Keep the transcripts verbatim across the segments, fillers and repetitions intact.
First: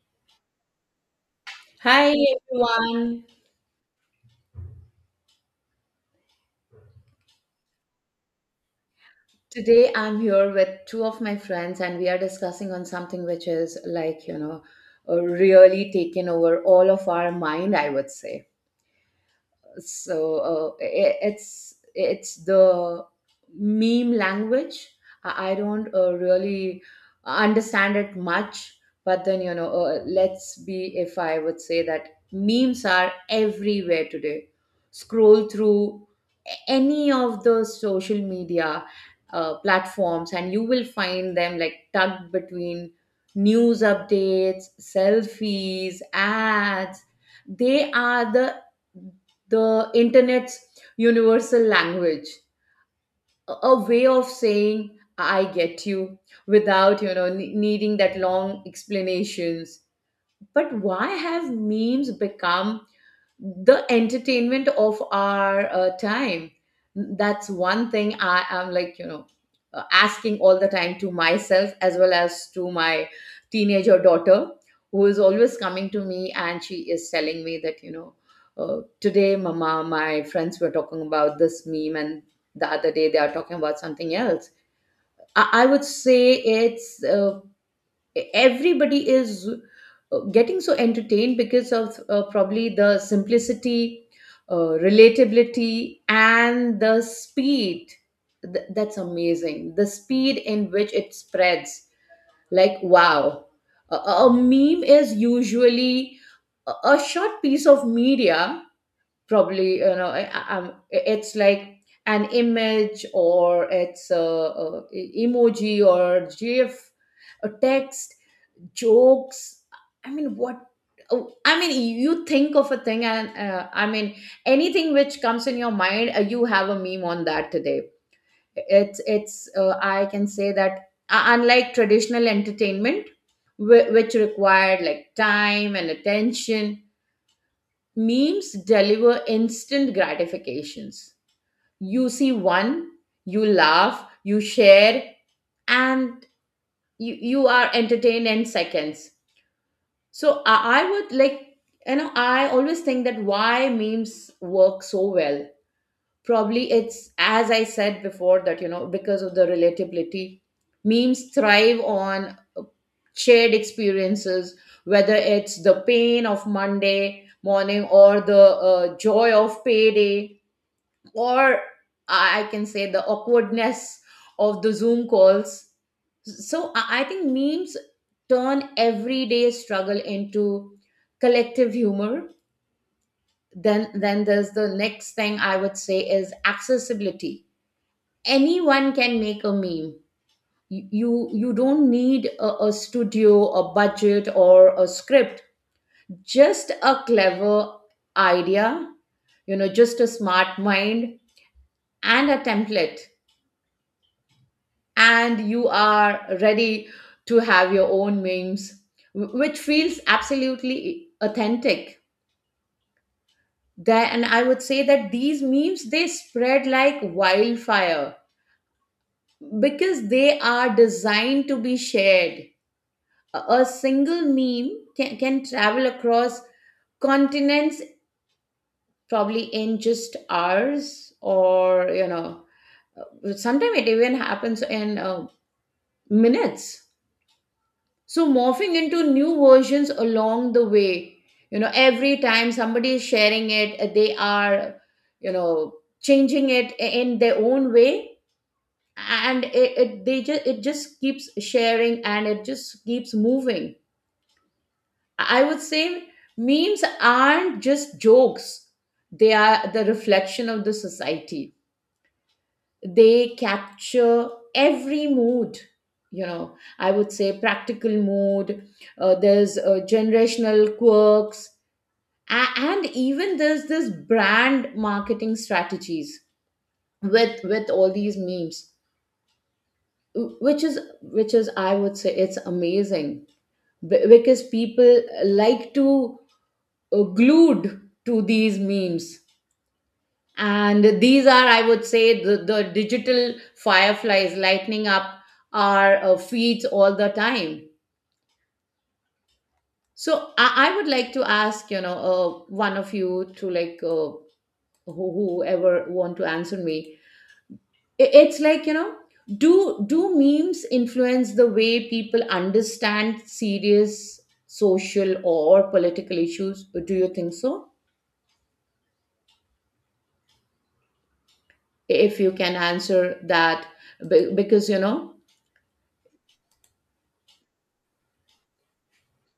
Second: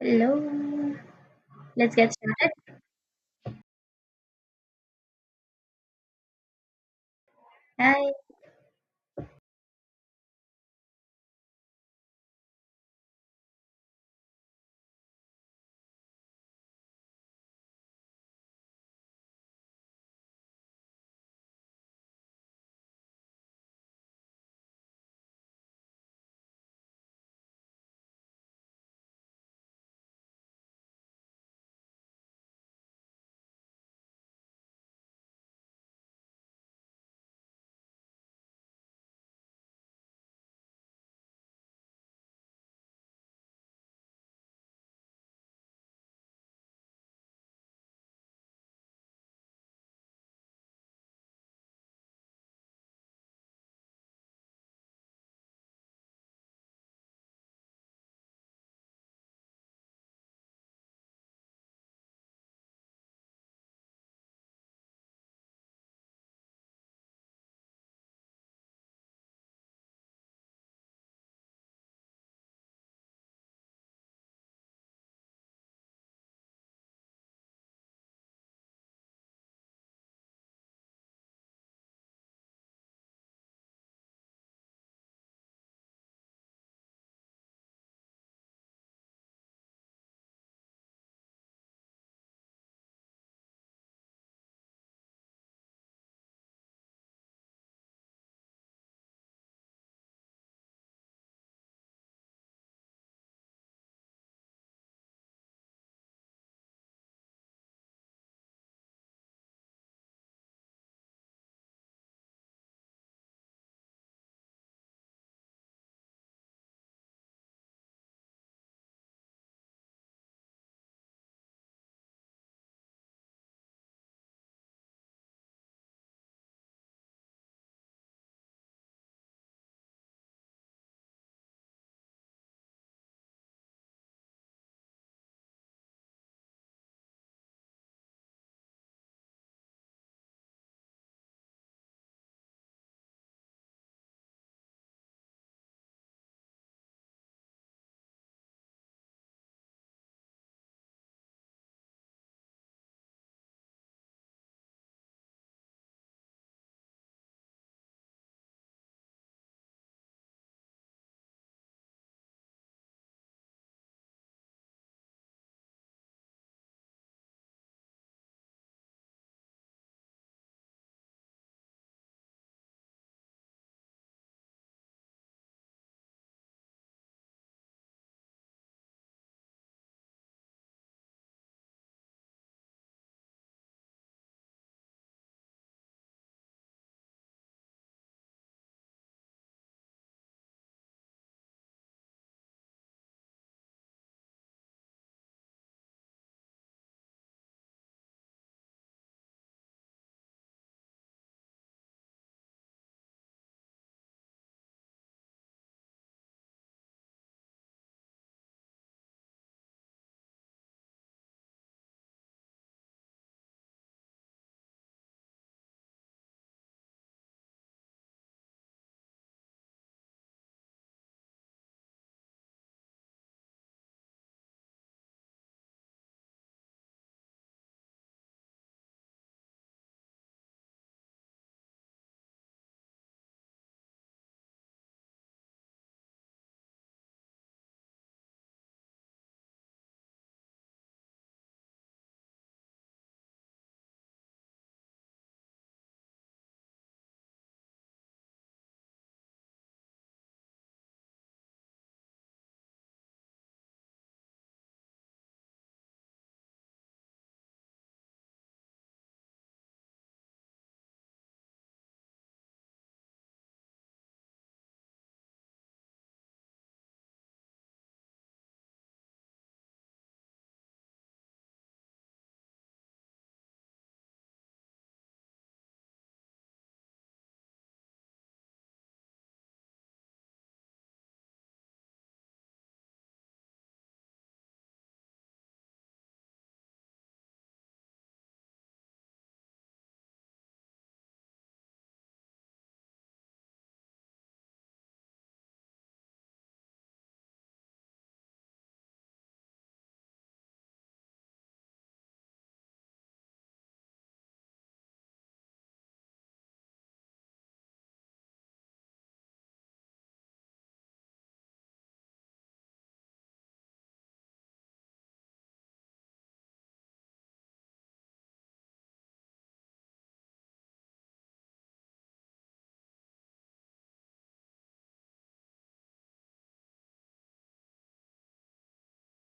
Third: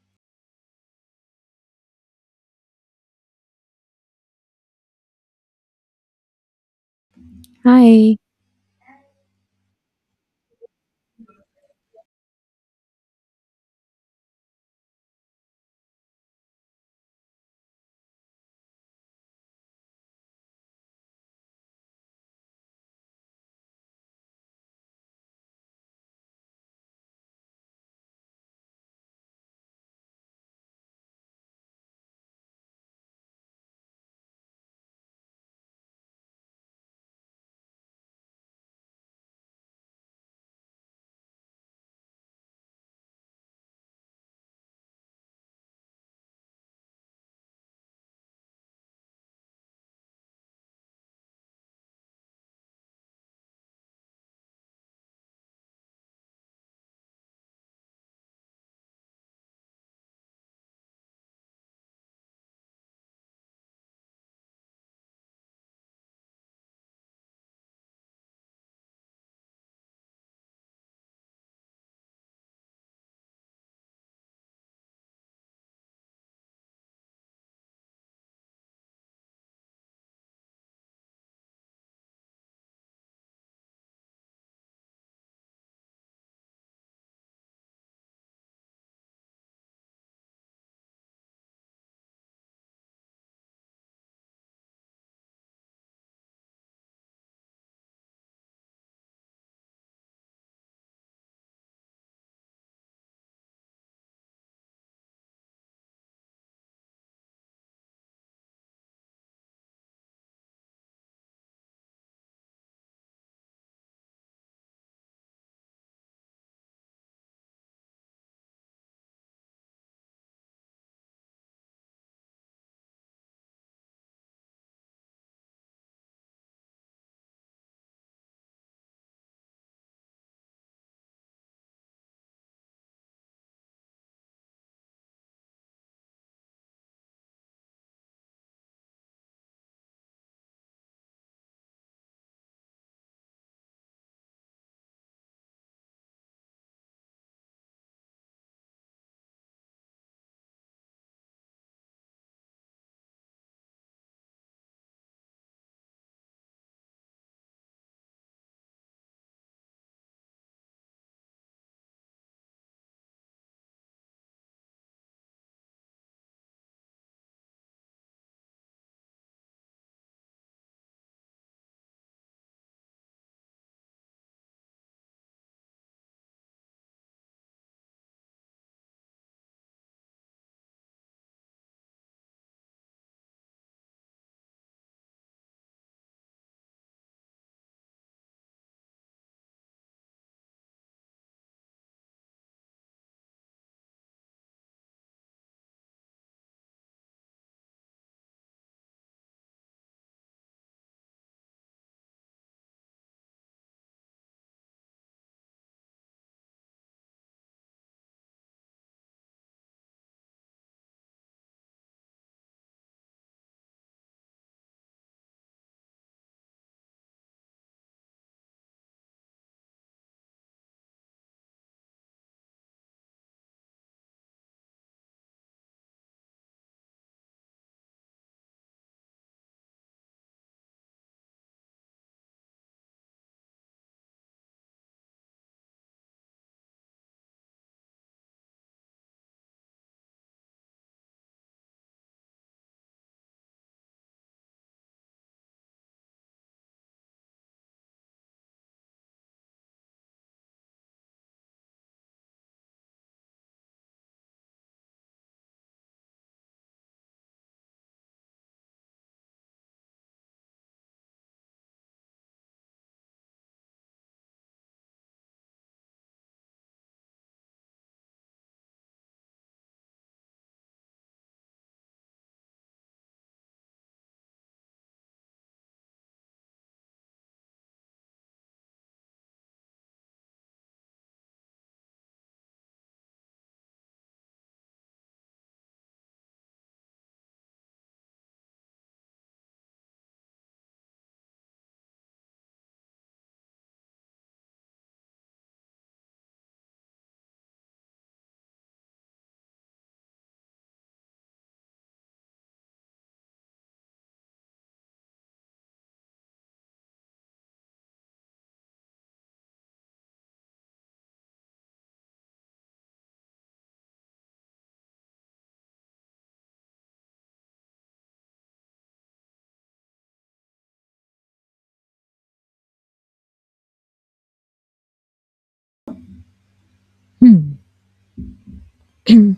Hello, let's get Hi started. everyone. Hi. Hi. Today I'm here with two of my friends and we are discussing on something which is like, you know, uh, really taken over all of our mind, I would say. so uh, i- it's it's the meme language. I I don't uh, really understand it much, but then you know uh, let's be, if I would say that memes are everywhere today. Scroll through any of the social media uh, platforms and you will find them like tucked between news updates, selfies, ads. They are the the internet's universal language, a a way of saying I get you without you know ne- needing that long explanations. But why have memes become the entertainment of our uh, time? That's one thing I am like you know uh, asking all the time to myself as well as to my teenager daughter, who is always coming to me and she is telling me that you know uh, today mama, my friends were talking about this meme, and the other day they are talking about something else. I, I would say it's uh, everybody is uh, getting so entertained because of uh, probably the simplicity, uh, relatability and the speed. Th- that's amazing, the speed in which it spreads, like wow. A, a a meme is usually a, a short piece of media. Probably you know I, I- I'm- It's like an image, or it's a, a e-, emoji or gif, a text, jokes. I mean what oh, i mean you think of a thing and uh, i mean anything which comes in your mind, uh, you have a meme on that today. It's it's uh, i can say that uh, unlike traditional entertainment whi- which required like time and attention, memes deliver instant gratifications. You see one, you laugh, you share, and you, you are entertained in seconds. So I, I would like, you know, I always think that why memes work so well. Probably it's, as I said before, that, you know, because of the relatability. Memes thrive on uh, shared experiences, whether it's the pain of Monday morning, or the uh, joy of payday, or I can say the awkwardness of the Zoom calls. So I I think memes turn everyday struggle into collective humor. Then then there's the next thing I would say is accessibility. Anyone can make a meme. You you don't need a, a studio, a budget, or a script. Just a clever idea, you know, just a smart mind and a template, and you are ready to have your own memes, wh- which feels absolutely authentic there. And I would say that these memes, they spread like wildfire because they are designed to be shared. A a single meme can, can travel across continents probably in just hours, or you know uh, sometimes it even happens in uh, minutes, so morphing into new versions along the way. You know, every time somebody is sharing it, uh, they are, you know, changing it i- in their own way, and it, it they just it just keeps sharing and it just keeps moving. I would say memes aren't just jokes, they are the reflection of the society. They capture every mood, you know, I would say practical mood. Uh, there's uh, generational quirks, a- and even there's this brand marketing strategies with with all these memes, wh- which is which is I would say it's amazing, b- because people like to uh, glued to these memes. And these are, I would say, the, the digital fireflies lighting up our uh, feeds all the time. So I, I would like to ask, you know, uh, one of you to like, uh, who, whoever want to answer me. I- it's like, you know, do do memes influence the way people understand serious social or political issues? Do you think so? If you can answer that, be- because you know. Hmm.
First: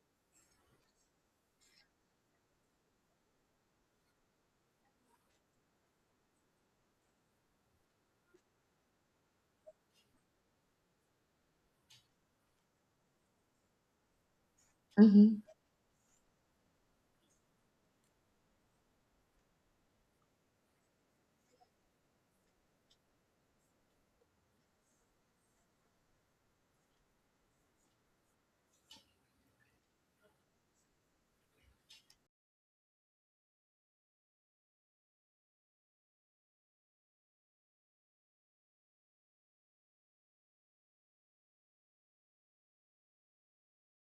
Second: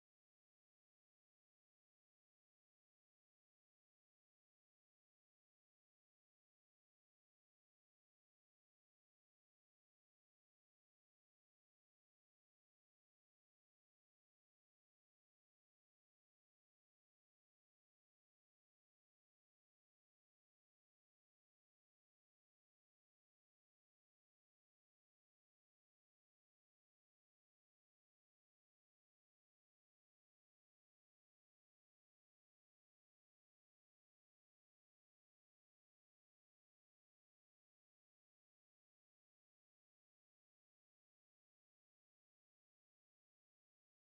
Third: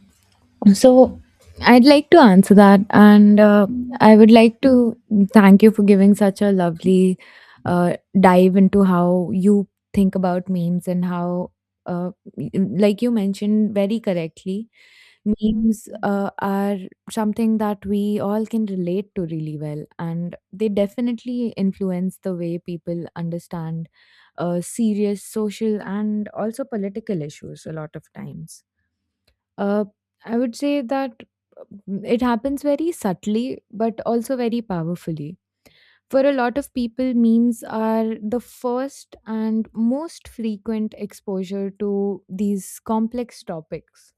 so I'd like to answer that, and uh, I would like to thank you for giving such a lovely uh, dive into how you think about memes and how, uh, y- like you mentioned very correctly, Mhm. memes uh, are something that we all can relate to really well, and they definitely influence the way people understand uh, serious social and also political issues a lot of times. Uh, I would say that mm, it happens very subtly, but also very powerfully. For a lot of people, memes are the first and most frequent exposure to these complex topics.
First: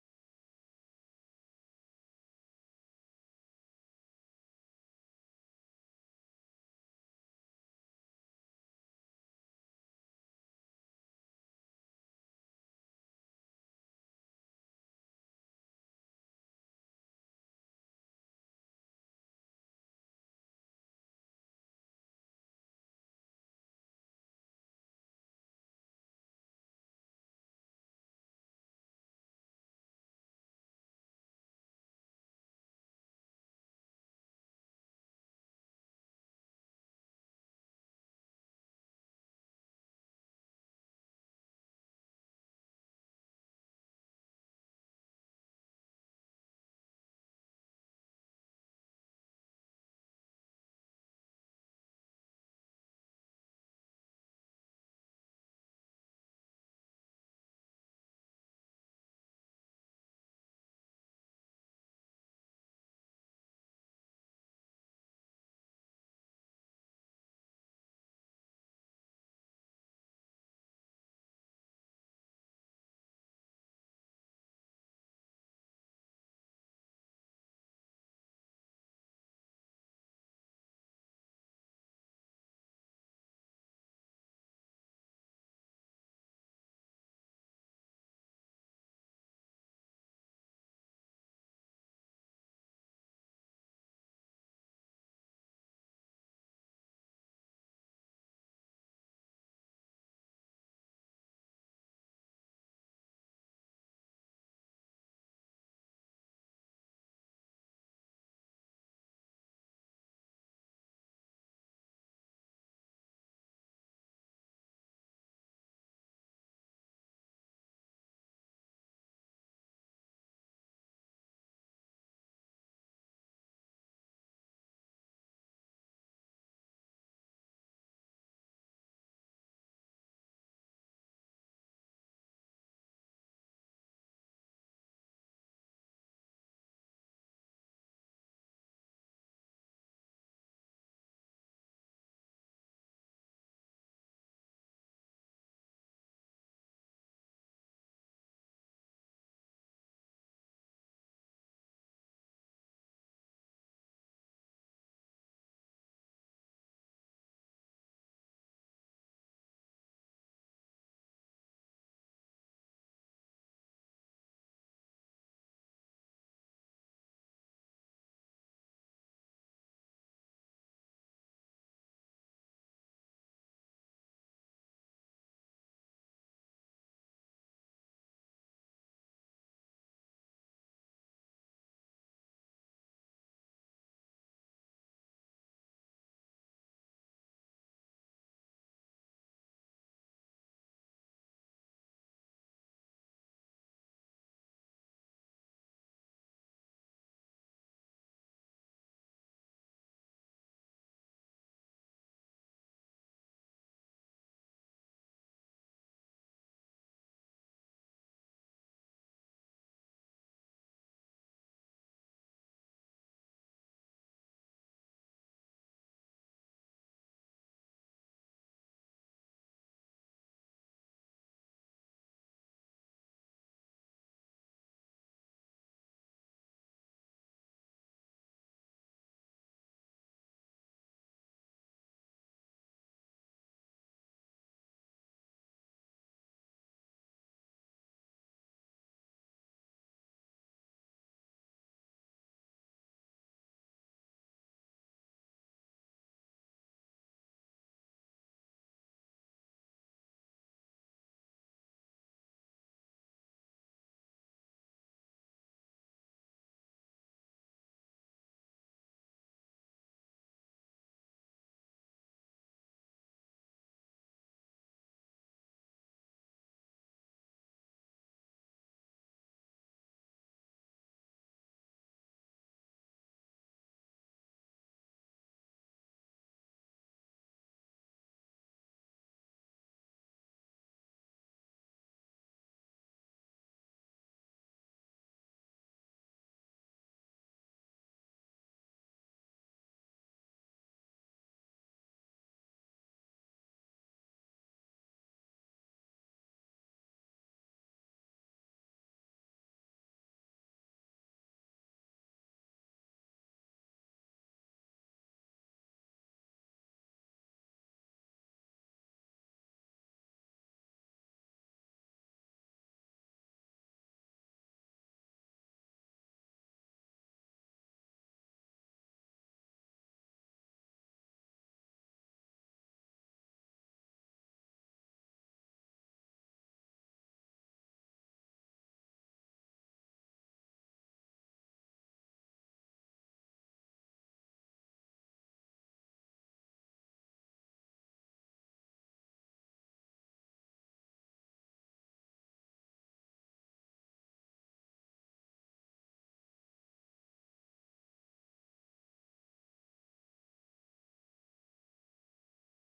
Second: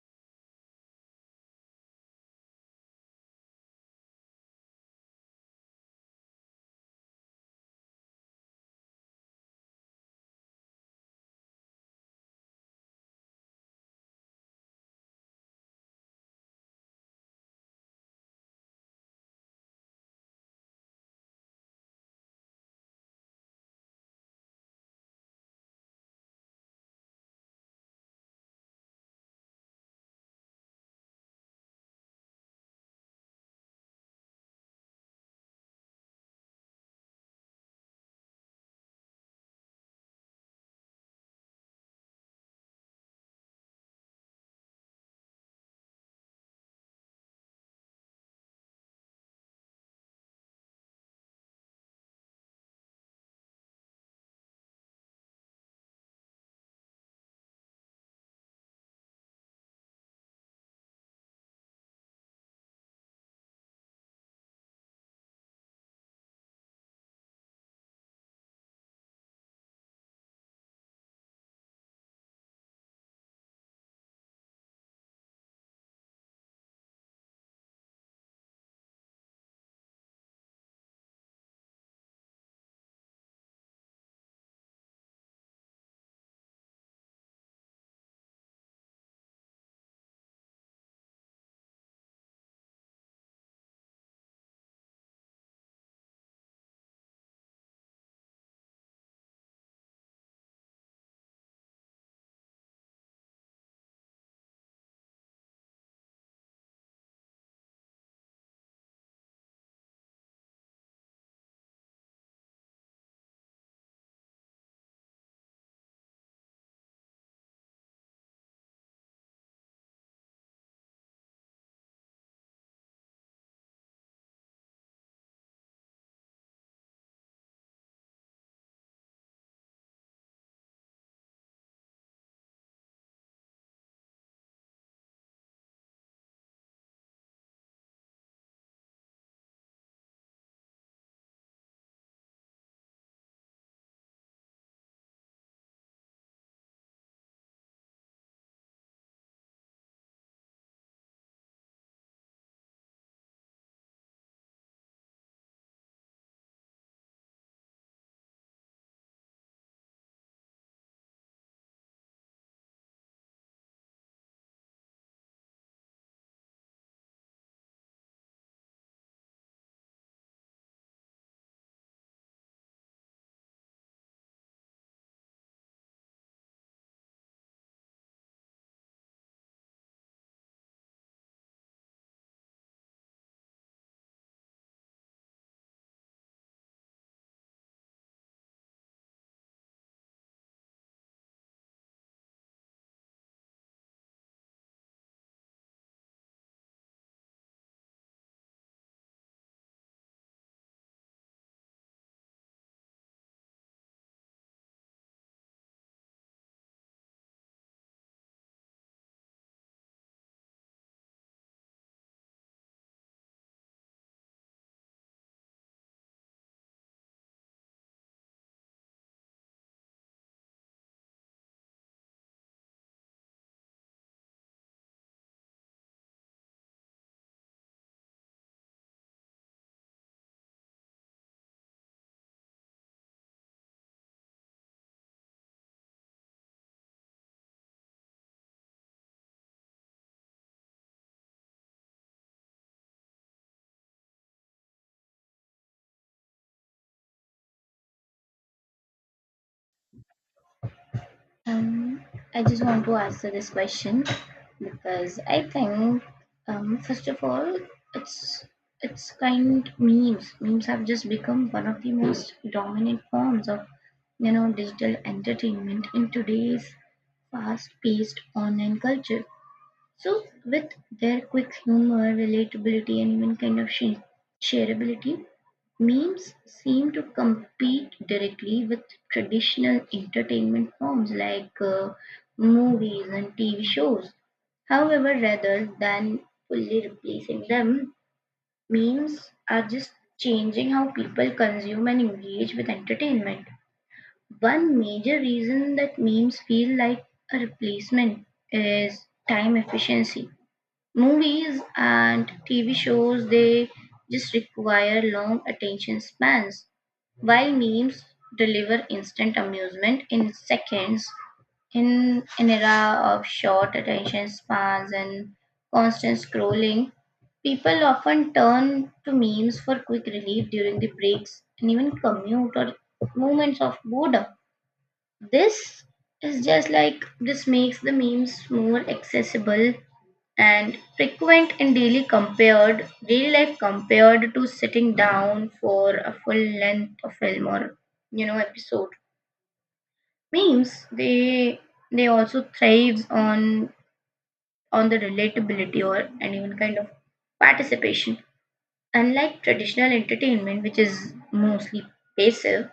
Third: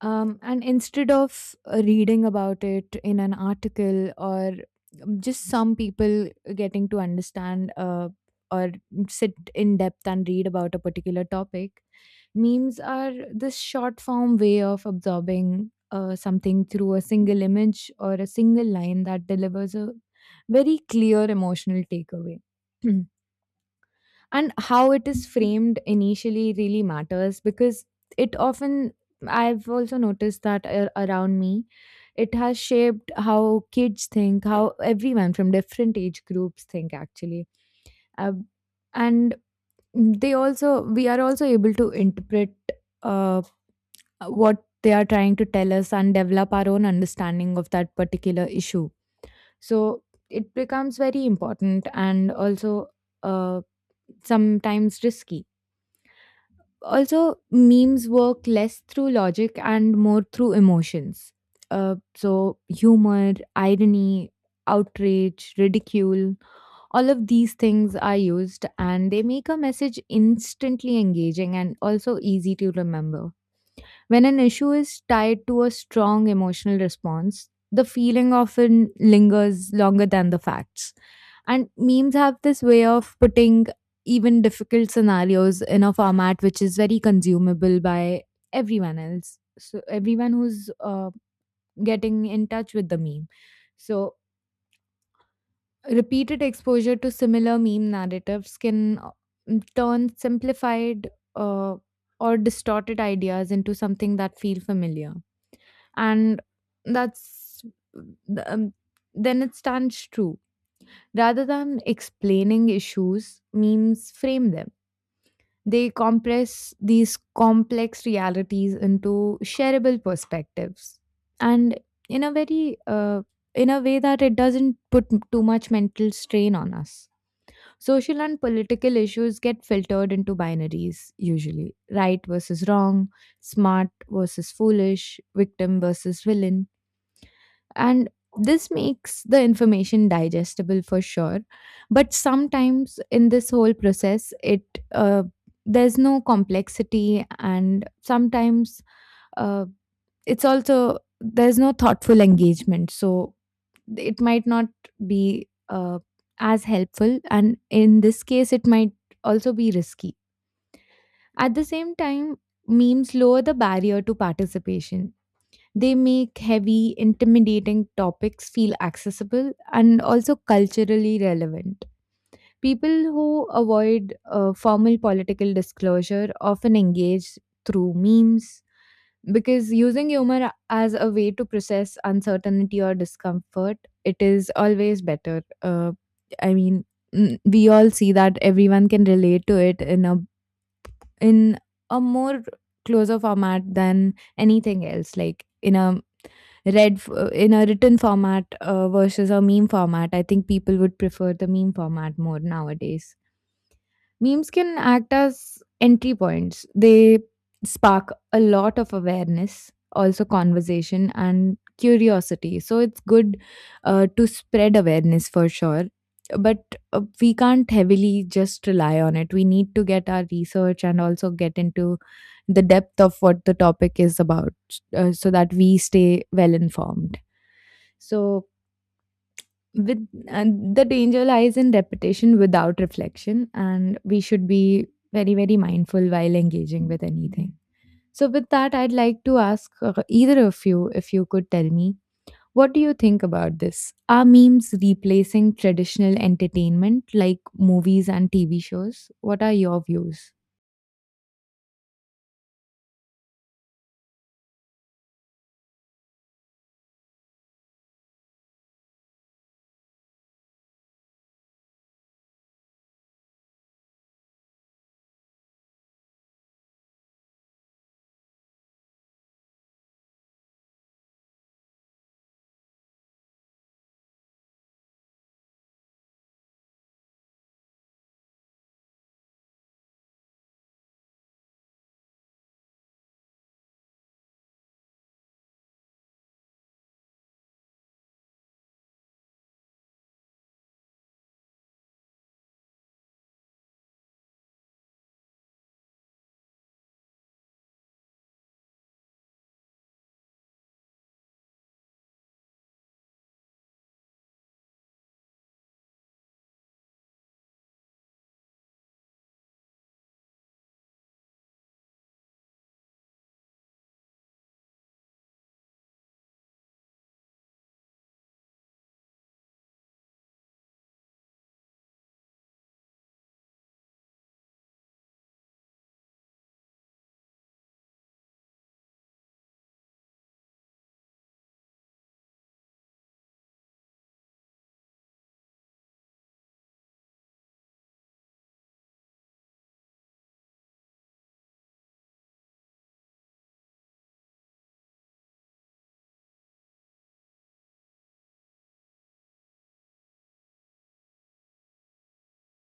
Um, and instead of uh, reading about it in an article, or um, just some people getting to understand, uh, or sit in depth and read about a particular topic, memes are this short form way of absorbing uh, something through a single image or a single line that delivers a very clear emotional takeaway. And how it is framed initially really matters, because it often, I've also noticed that ar- around me, it has shaped how kids think, how everyone from different age groups think actually. Uh, and they also, we are also able to interpret uh, uh, what they are trying to tell us and develop our own understanding of that particular issue. So it becomes very important and also uh, sometimes risky. Also, memes work less through logic and more through emotions. Uh, so, humor, irony, outrage, ridicule, all of these things are used, and they make a message instantly engaging and also easy to remember. When an issue is tied to a strong emotional response, the feeling often lingers longer than the facts. And memes have this way of putting even difficult scenarios in a format which is very consumable by everyone else. So, everyone who's uh, getting in touch with the meme. So, repeated exposure to similar meme narratives can uh, turn simplified uh, or distorted ideas into something that feel familiar, and that's um, then it stands true. Rather than explaining issues, memes frame them. They compress these complex realities into shareable perspectives, and in a very uh, in a way that it doesn't put m- too much mental strain on us. Social and political issues get filtered into binaries usually: right versus wrong, smart versus foolish, victim versus villain. And this makes the information digestible for sure, but sometimes in this whole process it uh, there's no complexity, and sometimes uh, it's also there's no thoughtful engagement, so it might not be uh, as helpful, and in this case it might also be risky. At the same time, memes lower the barrier to participation. They make heavy, intimidating topics feel accessible and also culturally relevant. People who avoid uh, formal political disclosure often engage through memes, because using humor as a way to process uncertainty or discomfort, it is always better. Uh, I mean, mm, we all see that everyone can relate to it in a in a more closer format than anything else, like in a read f uh, in a written format, uh, versus a meme format. I think people would prefer the meme format more nowadays. Memes can act as entry points. They spark a lot of awareness, also conversation and curiosity. So it's good uh, to spread awareness for sure. But uh, we can't heavily just rely on it. We need to get our research and also get into the depth of what the topic is about, uh, so that we stay well informed. So with and the danger lies in repetition without reflection, and we should be very very mindful while engaging with anything. So with that, I'd like to ask uh, either of you if you could tell me, what do you think about this? Are memes replacing traditional entertainment like movies and T V shows? What are your views? um, I just want to answer this question because I think, um, first of all, it's it's kind memes. Memes have just become one of the most dominant forms of you know digital entertainment in today's fast-paced online culture. So, with their quick humor, relatability, and even kind of sh- shareability, memes seem to compete directly with traditional entertainment forms like uh, movies and T V shows. However, rather than fully replacing them, memes are just changing how people consume and engage with entertainment. One major reason that memes feel like a replacement is time efficiency. Movies and T V shows, they just require long attention spans, while memes deliver instant amusement in seconds. In an era of short attention spans and constant scrolling, people often turn to memes for quick relief during the breaks and even commute or moments of boredom. This is just like this makes the memes more accessible and frequent and daily compared daily life compared to sitting down for a full length of film or you know episode. Memes they they also thrives on on the relatability or and even kind of participation, unlike traditional entertainment which is mostly passive.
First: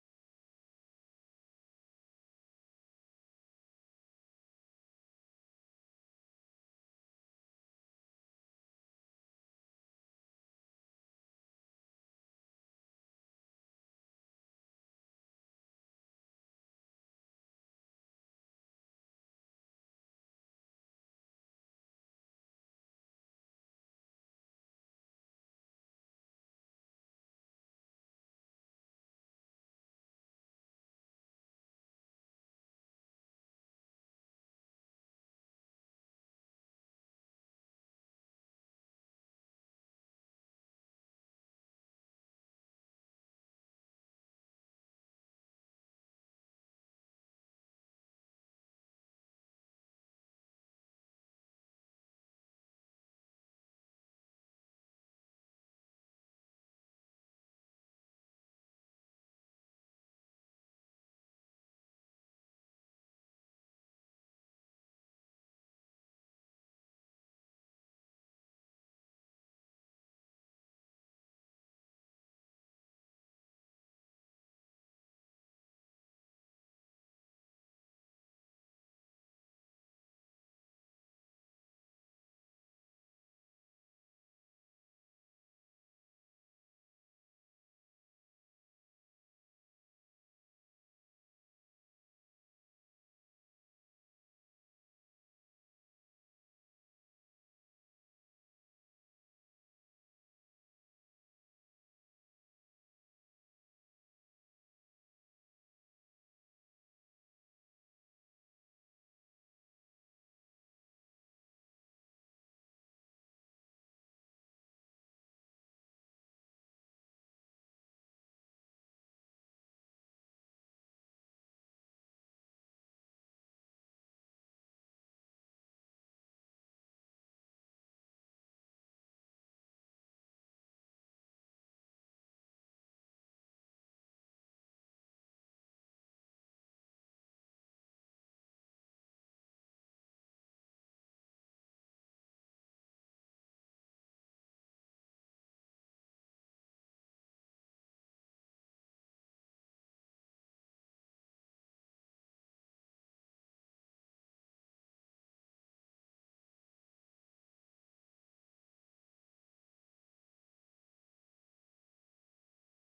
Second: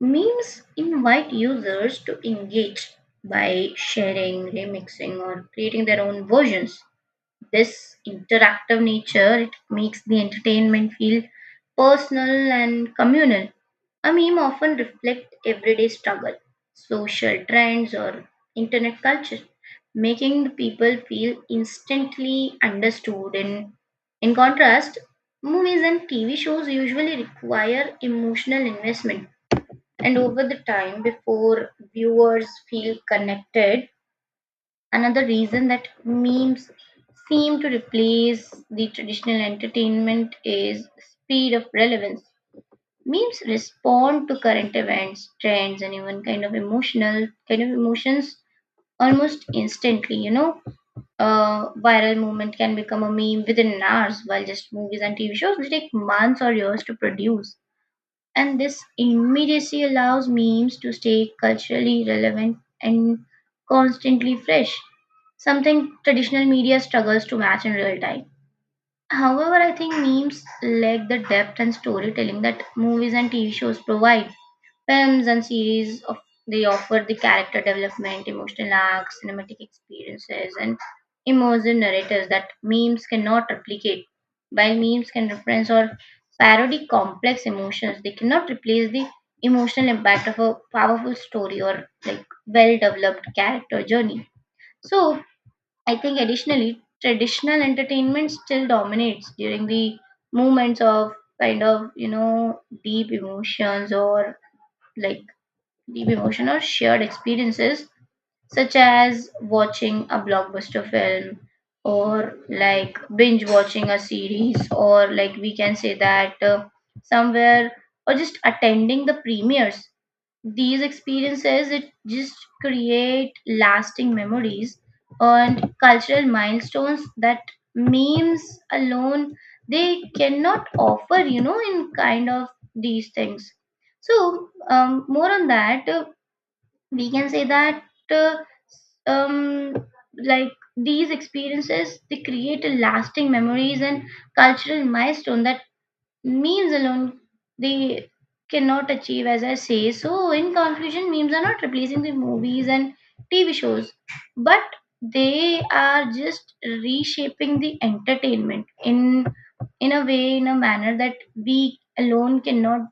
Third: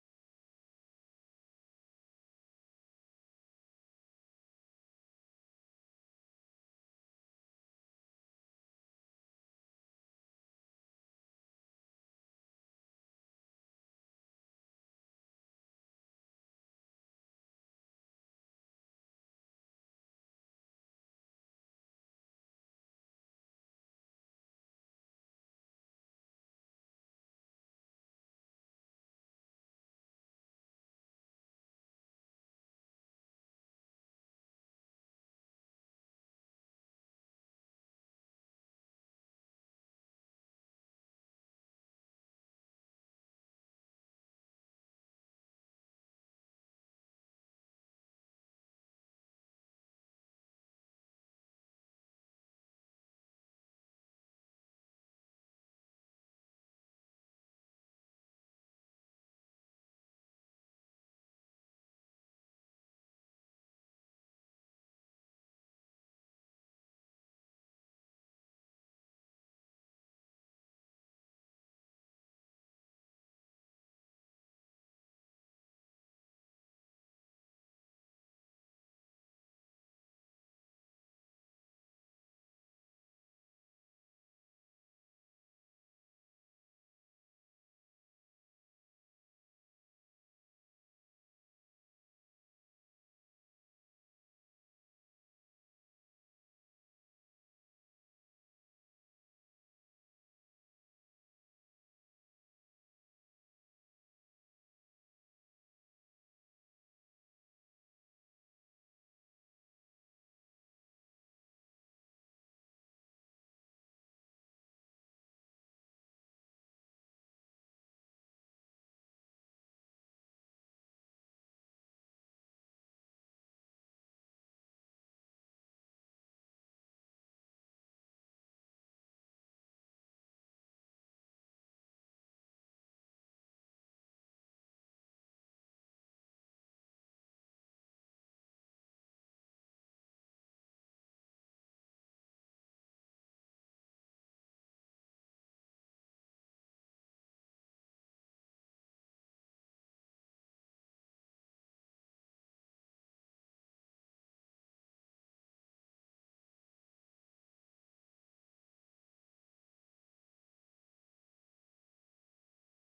Memes invite users to engage by sharing, remixing, or creating their own versions. This interactive nature it makes the entertainment feel personal and communal. A meme often reflect everyday struggle, social trends, or internet culture, making the people feel instantly understood. And in contrast, movies and TV shows usually require emotional investment and over the time before viewers feel connected. Another reason that memes seem to replace the traditional entertainment is speed of relevance. Memes respond to current events, trends, and even kind of emotional kind of emotions almost instantly. You know, a viral movement can become a meme within hours, while just movies and T V shows they take months or years to produce. And this immediacy allows memes to stay culturally relevant and constantly fresh, something traditional media struggles to match in real time. However, I think memes lack the depth and storytelling that movies and T V shows provide. Films and series of they offer the character development, emotional arcs, cinematic experiences, and immersive narratives that memes cannot replicate. While memes can reference or parody complex emotions, they cannot replace the emotional impact of a powerful story or like well developed character journey. So I think additionally, traditional entertainment still dominates during the moments of kind of, you know, deep emotions or like deep emotion or shared experiences, such as watching a blockbuster film, or like binge watching a series, or like we can say that uh, somewhere, or just attending the premieres. These experiences it just create lasting memories and cultural milestones that memes alone they cannot offer you know in kind of these things. So um, more on that, uh, we can say that uh, um, like these experiences they create a lasting memories and cultural milestone that memes alone they cannot achieve as I say. So in conclusion, memes are not replacing the movies and TV shows, but they are just reshaping the entertainment in in a way, in a manner that we alone cannot.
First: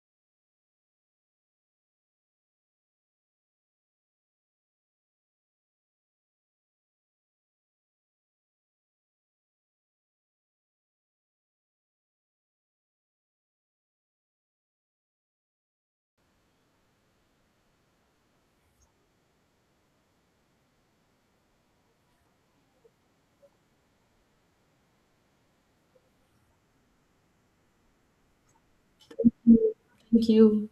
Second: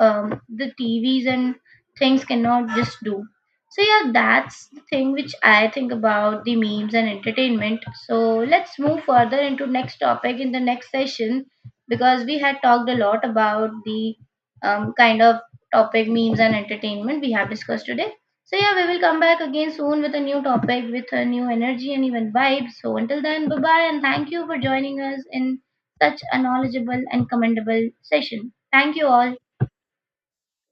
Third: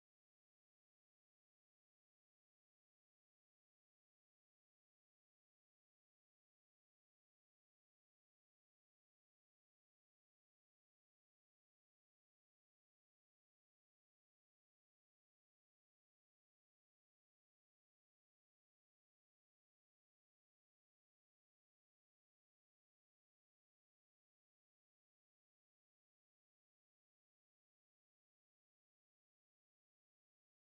um, The T Vs and things cannot just do. So yeah, that's the thing which I think about the memes and entertainment. So let's move further into next topic in the next session, because we had talked a lot about the um, kind of topic memes and entertainment we have discussed today. So yeah, we will come back again soon with a new topic, with a new energy and even vibe. So until then, bye bye, and thank you for joining us in such a knowledgeable and commendable session. Thank you all. Thank you.